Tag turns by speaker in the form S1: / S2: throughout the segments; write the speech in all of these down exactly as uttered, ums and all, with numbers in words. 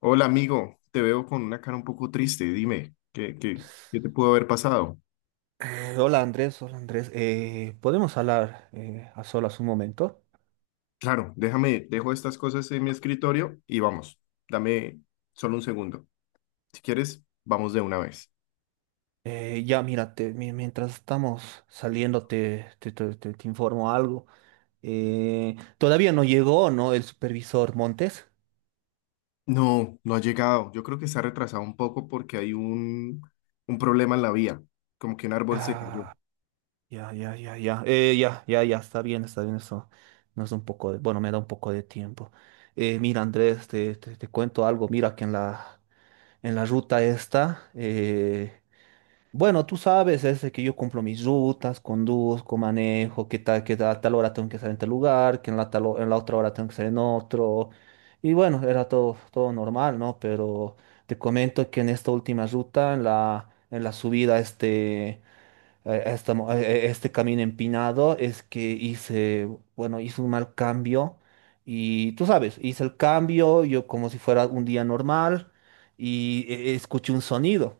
S1: Hola amigo, te veo con una cara un poco triste. Dime, ¿qué, qué, qué te pudo haber pasado?
S2: Hola Andrés, hola Andrés. Eh, ¿podemos hablar eh, a solas un momento?
S1: Claro, déjame, dejo estas cosas en mi escritorio y vamos. Dame solo un segundo. Si quieres, vamos de una vez.
S2: Eh, ya, mira, te- mi- mientras estamos saliendo te, te, te- te- te informo algo. Eh, todavía no llegó, ¿no? El supervisor Montes.
S1: No, no ha llegado. Yo creo que se ha retrasado un poco porque hay un, un problema en la vía. Como que un árbol se cayó.
S2: Ah, ya, ya, ya, ya. Eh, ya, ya, ya, está bien, está bien eso. Nos da un poco de, bueno, me da un poco de tiempo. Eh, mira, Andrés, te, te- te cuento algo. Mira que en la, en la ruta esta... eh, Bueno, tú sabes, es que yo cumplo mis rutas, conduzco, manejo, que tal, que a tal hora tengo que estar en tal lugar, que en la, tal, ho- en la otra hora tengo que estar en otro. Y bueno, era todo, todo normal, ¿no? Pero te comento que en esta última ruta, en la, en la subida, este a, esta mo- a- e- este camino empinado es que hice, bueno, hice un mal cambio, y tú sabes, hice el cambio yo como si fuera un día normal. Y eh, escuché un sonido.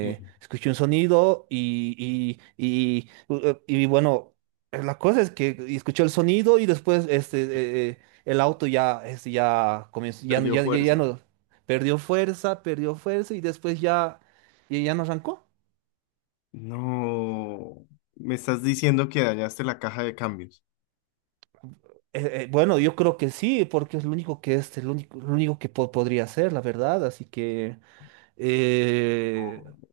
S1: Sí,
S2: Escuché un sonido y, y, y, u- eh, y bueno, la cosa es que escuché el sonido y después este, eh, eh, el auto ya, este, ya comenzó, ya, no-
S1: perdió
S2: ya, ya ya
S1: fuerza.
S2: no, perdió fuerza, perdió fuerza y después ya, ya ya no arrancó.
S1: No, me estás diciendo que dañaste la caja de cambios.
S2: Eh, eh, bueno, yo creo que sí, porque es lo único que es, lo único, lo único que po- podría hacer, la verdad. Así que eh,
S1: Oh.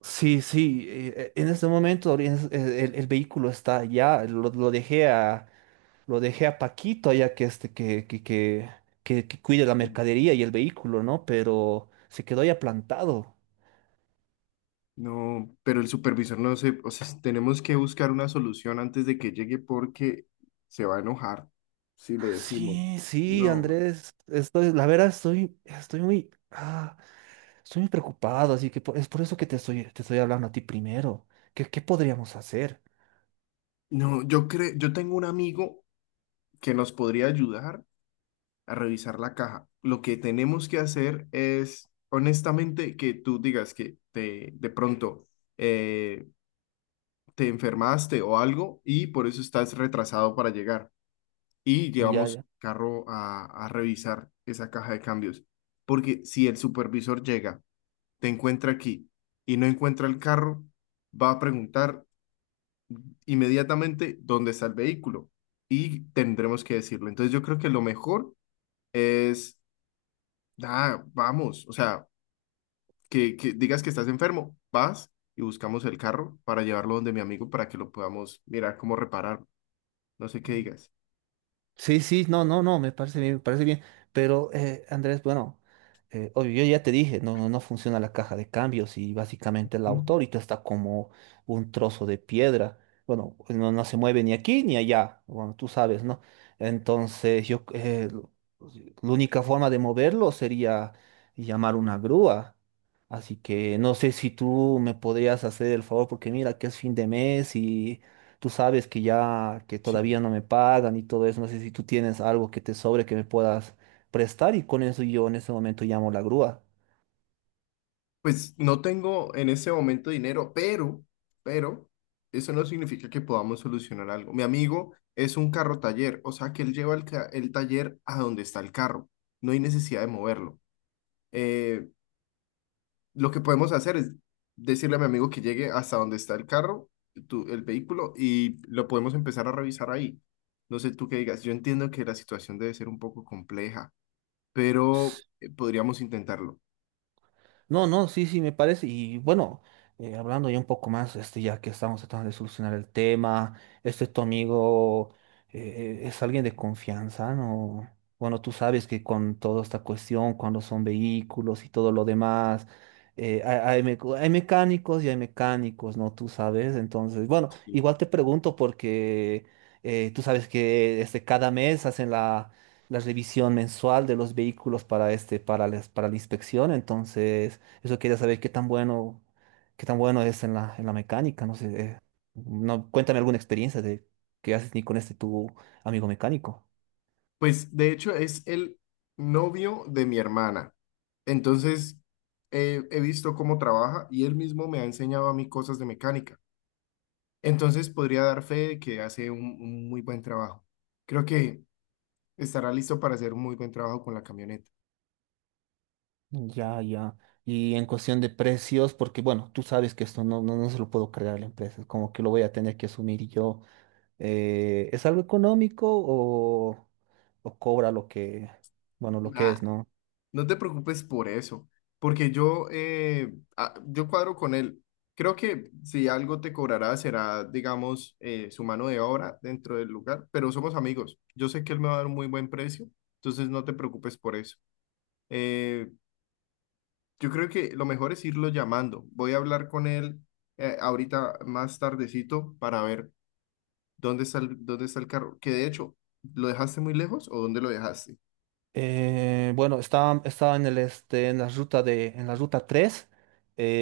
S2: sí, sí. Eh, eh, en este momento ahori- es- eh, el, el vehículo está allá. Lo, lo dejé a, lo dejé a Paquito allá que este que, que, que, que, que cuide la mercadería y el vehículo, ¿no? Pero se quedó ya plantado.
S1: No, pero el supervisor no se, o sea, tenemos que buscar una solución antes de que llegue porque se va a enojar si le decimos.
S2: Sí, sí,
S1: No,
S2: Andrés. Estoy, la verdad, estoy, estoy muy. ah, Estoy muy preocupado, así que por- es por eso que te estoy, te estoy hablando a ti primero. ¿Qué, qué podríamos hacer?
S1: no, yo creo, yo tengo un amigo que nos podría ayudar a revisar la caja. Lo que tenemos que hacer es, honestamente, que tú digas que te, de pronto eh, te enfermaste o algo y por eso estás retrasado para llegar. Y
S2: Ya,
S1: llevamos
S2: ya.
S1: el carro a, a revisar esa caja de cambios. Porque si el supervisor llega, te encuentra aquí y no encuentra el carro, va a preguntar inmediatamente dónde está el vehículo y tendremos que decirlo. Entonces yo creo que lo mejor es, ah, vamos, o sea, que, que digas que estás enfermo, vas y buscamos el carro para llevarlo donde mi amigo para que lo podamos mirar cómo reparar. No sé qué digas.
S2: Sí, sí, no, no, no, me parece bien, me parece bien. Pero, eh, Andrés, bueno, eh, obvio, yo ya te dije, no, no no funciona la caja de cambios, y básicamente el
S1: Mm.
S2: auto ahorita está como un trozo de piedra. Bueno, no, no se mueve ni aquí ni allá, bueno, tú sabes, ¿no? Entonces, yo, eh, lo- la única forma de moverlo sería llamar una grúa. Así que no sé si tú me podrías hacer el favor, porque mira que es fin de mes. Tú sabes que ya, que
S1: Sí.
S2: todavía no me pagan y todo eso, no sé si tú tienes algo que te sobre que me puedas prestar, y con eso yo en ese momento llamo la grúa.
S1: Pues no tengo en ese momento dinero, pero, pero, eso no significa que podamos solucionar algo. Mi amigo es un carro taller, o sea que él lleva el, ca- el taller a donde está el carro. No hay necesidad de moverlo. Eh, lo que podemos hacer es decirle a mi amigo que llegue hasta donde está el carro, tu- el vehículo, y lo podemos empezar a revisar ahí. No sé tú qué digas. Yo entiendo que la situación debe ser un poco compleja, pero eh, podríamos intentarlo.
S2: No, no, sí, sí, me parece. Y bueno, eh, hablando ya un poco más, este, ya que estamos tratando de solucionar el tema, este tu amigo eh, es alguien de confianza, ¿no? Bueno, tú sabes que con toda esta cuestión, cuando son vehículos y todo lo demás, eh, hay, hay meco- hay mecánicos y hay mecánicos, ¿no? Tú sabes. Entonces, bueno, igual te pregunto porque eh, tú sabes que este, cada mes hacen la la revisión mensual de los vehículos para este, para, la- para la inspección. Entonces, eso quería saber qué tan bueno, qué tan bueno es en la, en la mecánica, no sé. eh, No, cuéntame alguna experiencia de qué haces ni con este tu amigo mecánico.
S1: Pues de hecho es el novio de mi hermana. Entonces eh, he visto cómo trabaja y él mismo me ha enseñado a mí cosas de mecánica. Entonces podría dar fe de que hace un, un muy buen trabajo. Creo que estará listo para hacer un muy buen trabajo con la camioneta.
S2: Ya, ya. Y en cuestión de precios, porque bueno, tú sabes que esto no, no, no se lo puedo cargar a la empresa, es como que lo voy a tener que asumir yo. Eh, ¿es algo económico o, o cobra lo que, bueno, lo que es, ¿no?
S1: No te preocupes por eso, porque yo, eh, ah, yo cuadro con él. Creo que si algo te cobrará será, digamos, eh, su mano de obra dentro del lugar, pero somos amigos. Yo sé que él me va a dar un muy buen precio, entonces no te preocupes por eso. Eh, yo creo que lo mejor es irlo llamando. Voy a hablar con él eh, ahorita más tardecito para ver dónde está el, dónde está el carro. Que de hecho, ¿lo dejaste muy lejos o dónde lo dejaste?
S2: Eh, bueno, estaba, estaba en el este, en la ruta de, en la ruta tres,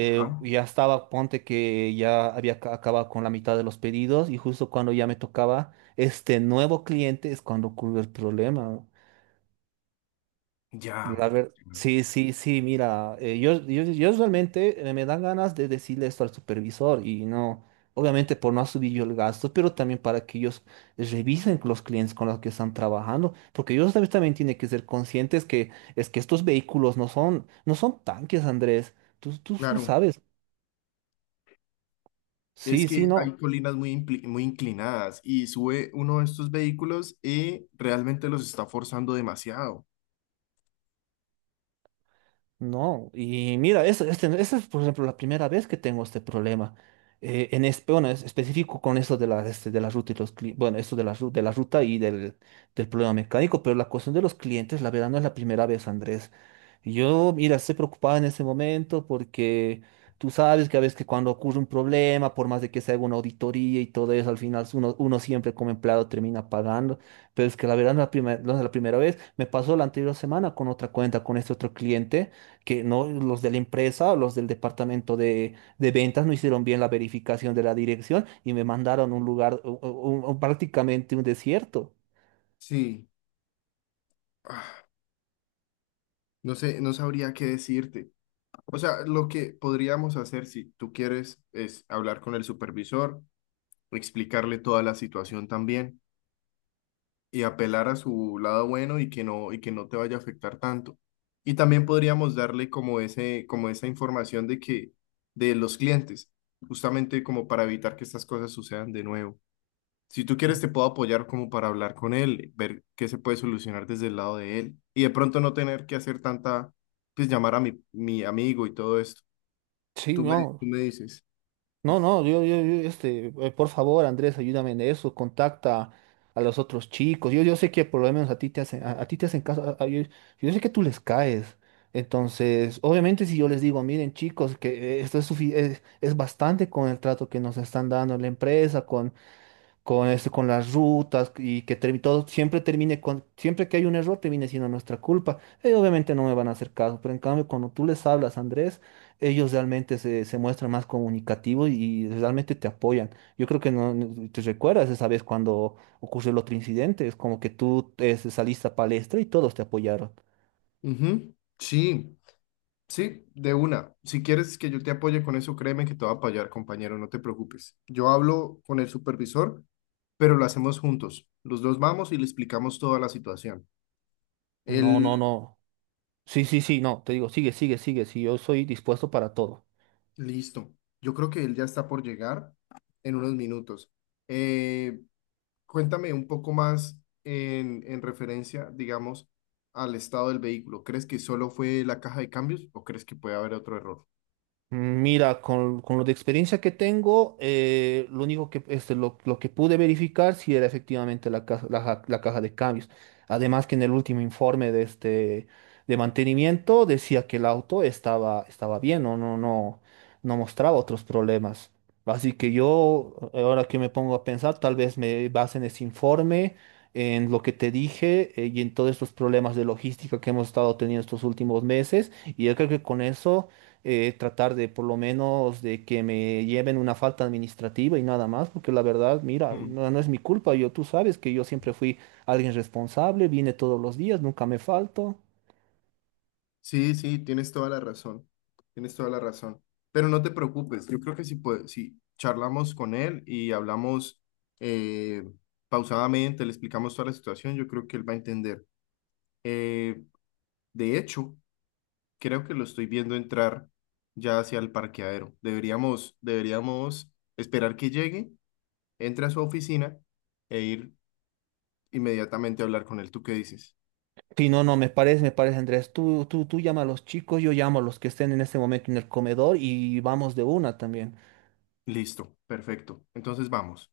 S1: Ajá.
S2: ya estaba, ponte que ya había ca- acabado con la mitad de los pedidos y justo cuando ya me tocaba este nuevo cliente es cuando ocurre el problema.
S1: Ya.
S2: La ver- sí, sí, sí, mira, eh, yo, yo, yo realmente eh, me dan ganas de decirle esto al supervisor y no, obviamente por no subir yo el gasto, pero también para que ellos revisen los clientes con los que están trabajando, porque ellos también, también tienen que ser conscientes que es que estos vehículos no son, no son tanques, Andrés, tú, tú lo
S1: Claro,
S2: sabes,
S1: es
S2: sí,
S1: que
S2: sí, no.
S1: hay colinas muy, impli- muy inclinadas y sube uno de estos vehículos y realmente los está forzando demasiado.
S2: No, y mira, eso este, esa es por ejemplo la primera vez que tengo este problema. Eh, en este, bueno, es específico con eso de la, este, de la ruta y los cli- bueno, esto de la, ru- de la ruta y del, del problema mecánico, pero la cuestión de los clientes, la verdad, no es la primera vez, Andrés. Yo, mira, estoy preocupado en ese momento porque tú sabes que a veces que cuando ocurre un problema, por más de que se haga una auditoría y todo eso, al final uno, uno siempre como empleado termina pagando, pero es que la verdad no es la primera, no es la primera vez. Me pasó la anterior semana con otra cuenta, con este otro cliente que no, los de la empresa o los del departamento de, de ventas no hicieron bien la verificación de la dirección y me mandaron a un lugar, u- u- u- prácticamente un desierto.
S1: Sí. Ah, no sé, no sabría qué decirte. O sea, lo que podríamos hacer si tú quieres es hablar con el supervisor, explicarle toda la situación también y apelar a su lado bueno y que no y que no te vaya a afectar tanto. Y también podríamos darle como ese como esa información de que de los clientes, justamente como para evitar que estas cosas sucedan de nuevo. Si tú quieres, te puedo apoyar como para hablar con él, ver qué se puede solucionar desde el lado de él y de pronto no tener que hacer tanta, pues llamar a mi, mi amigo y todo esto.
S2: Sí,
S1: Tú
S2: no,
S1: me, tú me dices.
S2: no, no, yo, yo, yo, este, eh, por favor, Andrés, ayúdame en eso, contacta a los otros chicos. Yo, yo sé que por lo menos a ti te hacen, a, a ti te hacen caso, a- a- yo, yo sé que tú les caes. Entonces, obviamente si yo les digo, miren chicos, que eh, esto es, sufi- es, es bastante con el trato que nos están dando en la empresa, con eso, con las rutas, y que termi- todo siempre termine con, siempre que hay un error termine siendo nuestra culpa. Ellos obviamente no me van a hacer caso, pero en cambio cuando tú les hablas, Andrés, ellos realmente se, se muestran más comunicativos y realmente te apoyan. Yo creo que no, no- te recuerdas esa vez cuando ocurrió el otro incidente, es como que tú eh, saliste a palestra y todos te apoyaron.
S1: Ujú, sí, sí, de una. Si quieres que yo te apoye con eso, créeme que te voy a apoyar, compañero, no te preocupes. Yo hablo con el supervisor, pero lo hacemos juntos. Los dos vamos y le explicamos toda la situación.
S2: No, no,
S1: Él,
S2: no. Sí, sí, sí, no, te digo, sigue, sigue, sigue, sí, yo soy dispuesto para todo.
S1: listo. Yo creo que él ya está por llegar en unos minutos. Eh, Cuéntame un poco más en, en referencia, digamos, al estado del vehículo. ¿Crees que solo fue la caja de cambios o crees que puede haber otro error?
S2: Mira, con, con lo de experiencia que tengo, eh, lo único que, este, lo, lo que pude verificar si era efectivamente la caja, la, ja- la caja de cambios. Además que en el último informe de este de mantenimiento decía que el auto estaba, estaba bien, no, no, no, no mostraba otros problemas. Así que yo, ahora que me pongo a pensar, tal vez me base en ese informe, en lo que te dije, eh, y en todos estos problemas de logística que hemos estado teniendo estos últimos meses. Y yo creo que con eso eh, tratar de por lo menos de que me lleven una falta administrativa y nada más, porque la verdad, mira,
S1: Mm.
S2: no, no es mi culpa, yo tú sabes que yo siempre fui alguien responsable, vine todos los días, nunca me falto.
S1: Sí, sí, tienes toda la razón. Tienes toda la razón. Pero no te preocupes, yo creo que si, puede- si charlamos con él y hablamos eh, pausadamente, le explicamos toda la situación, yo creo que él va a entender. Eh, de hecho, creo que lo estoy viendo entrar ya hacia el parqueadero. Deberíamos, deberíamos esperar que llegue entre a su oficina e ir inmediatamente a hablar con él. ¿Tú qué dices?
S2: Sí no, no, me parece, me parece, Andrés, tú, tú, tú llama a los chicos, yo llamo a los que estén en este momento en el comedor y vamos de una también.
S1: Listo, perfecto. Entonces vamos.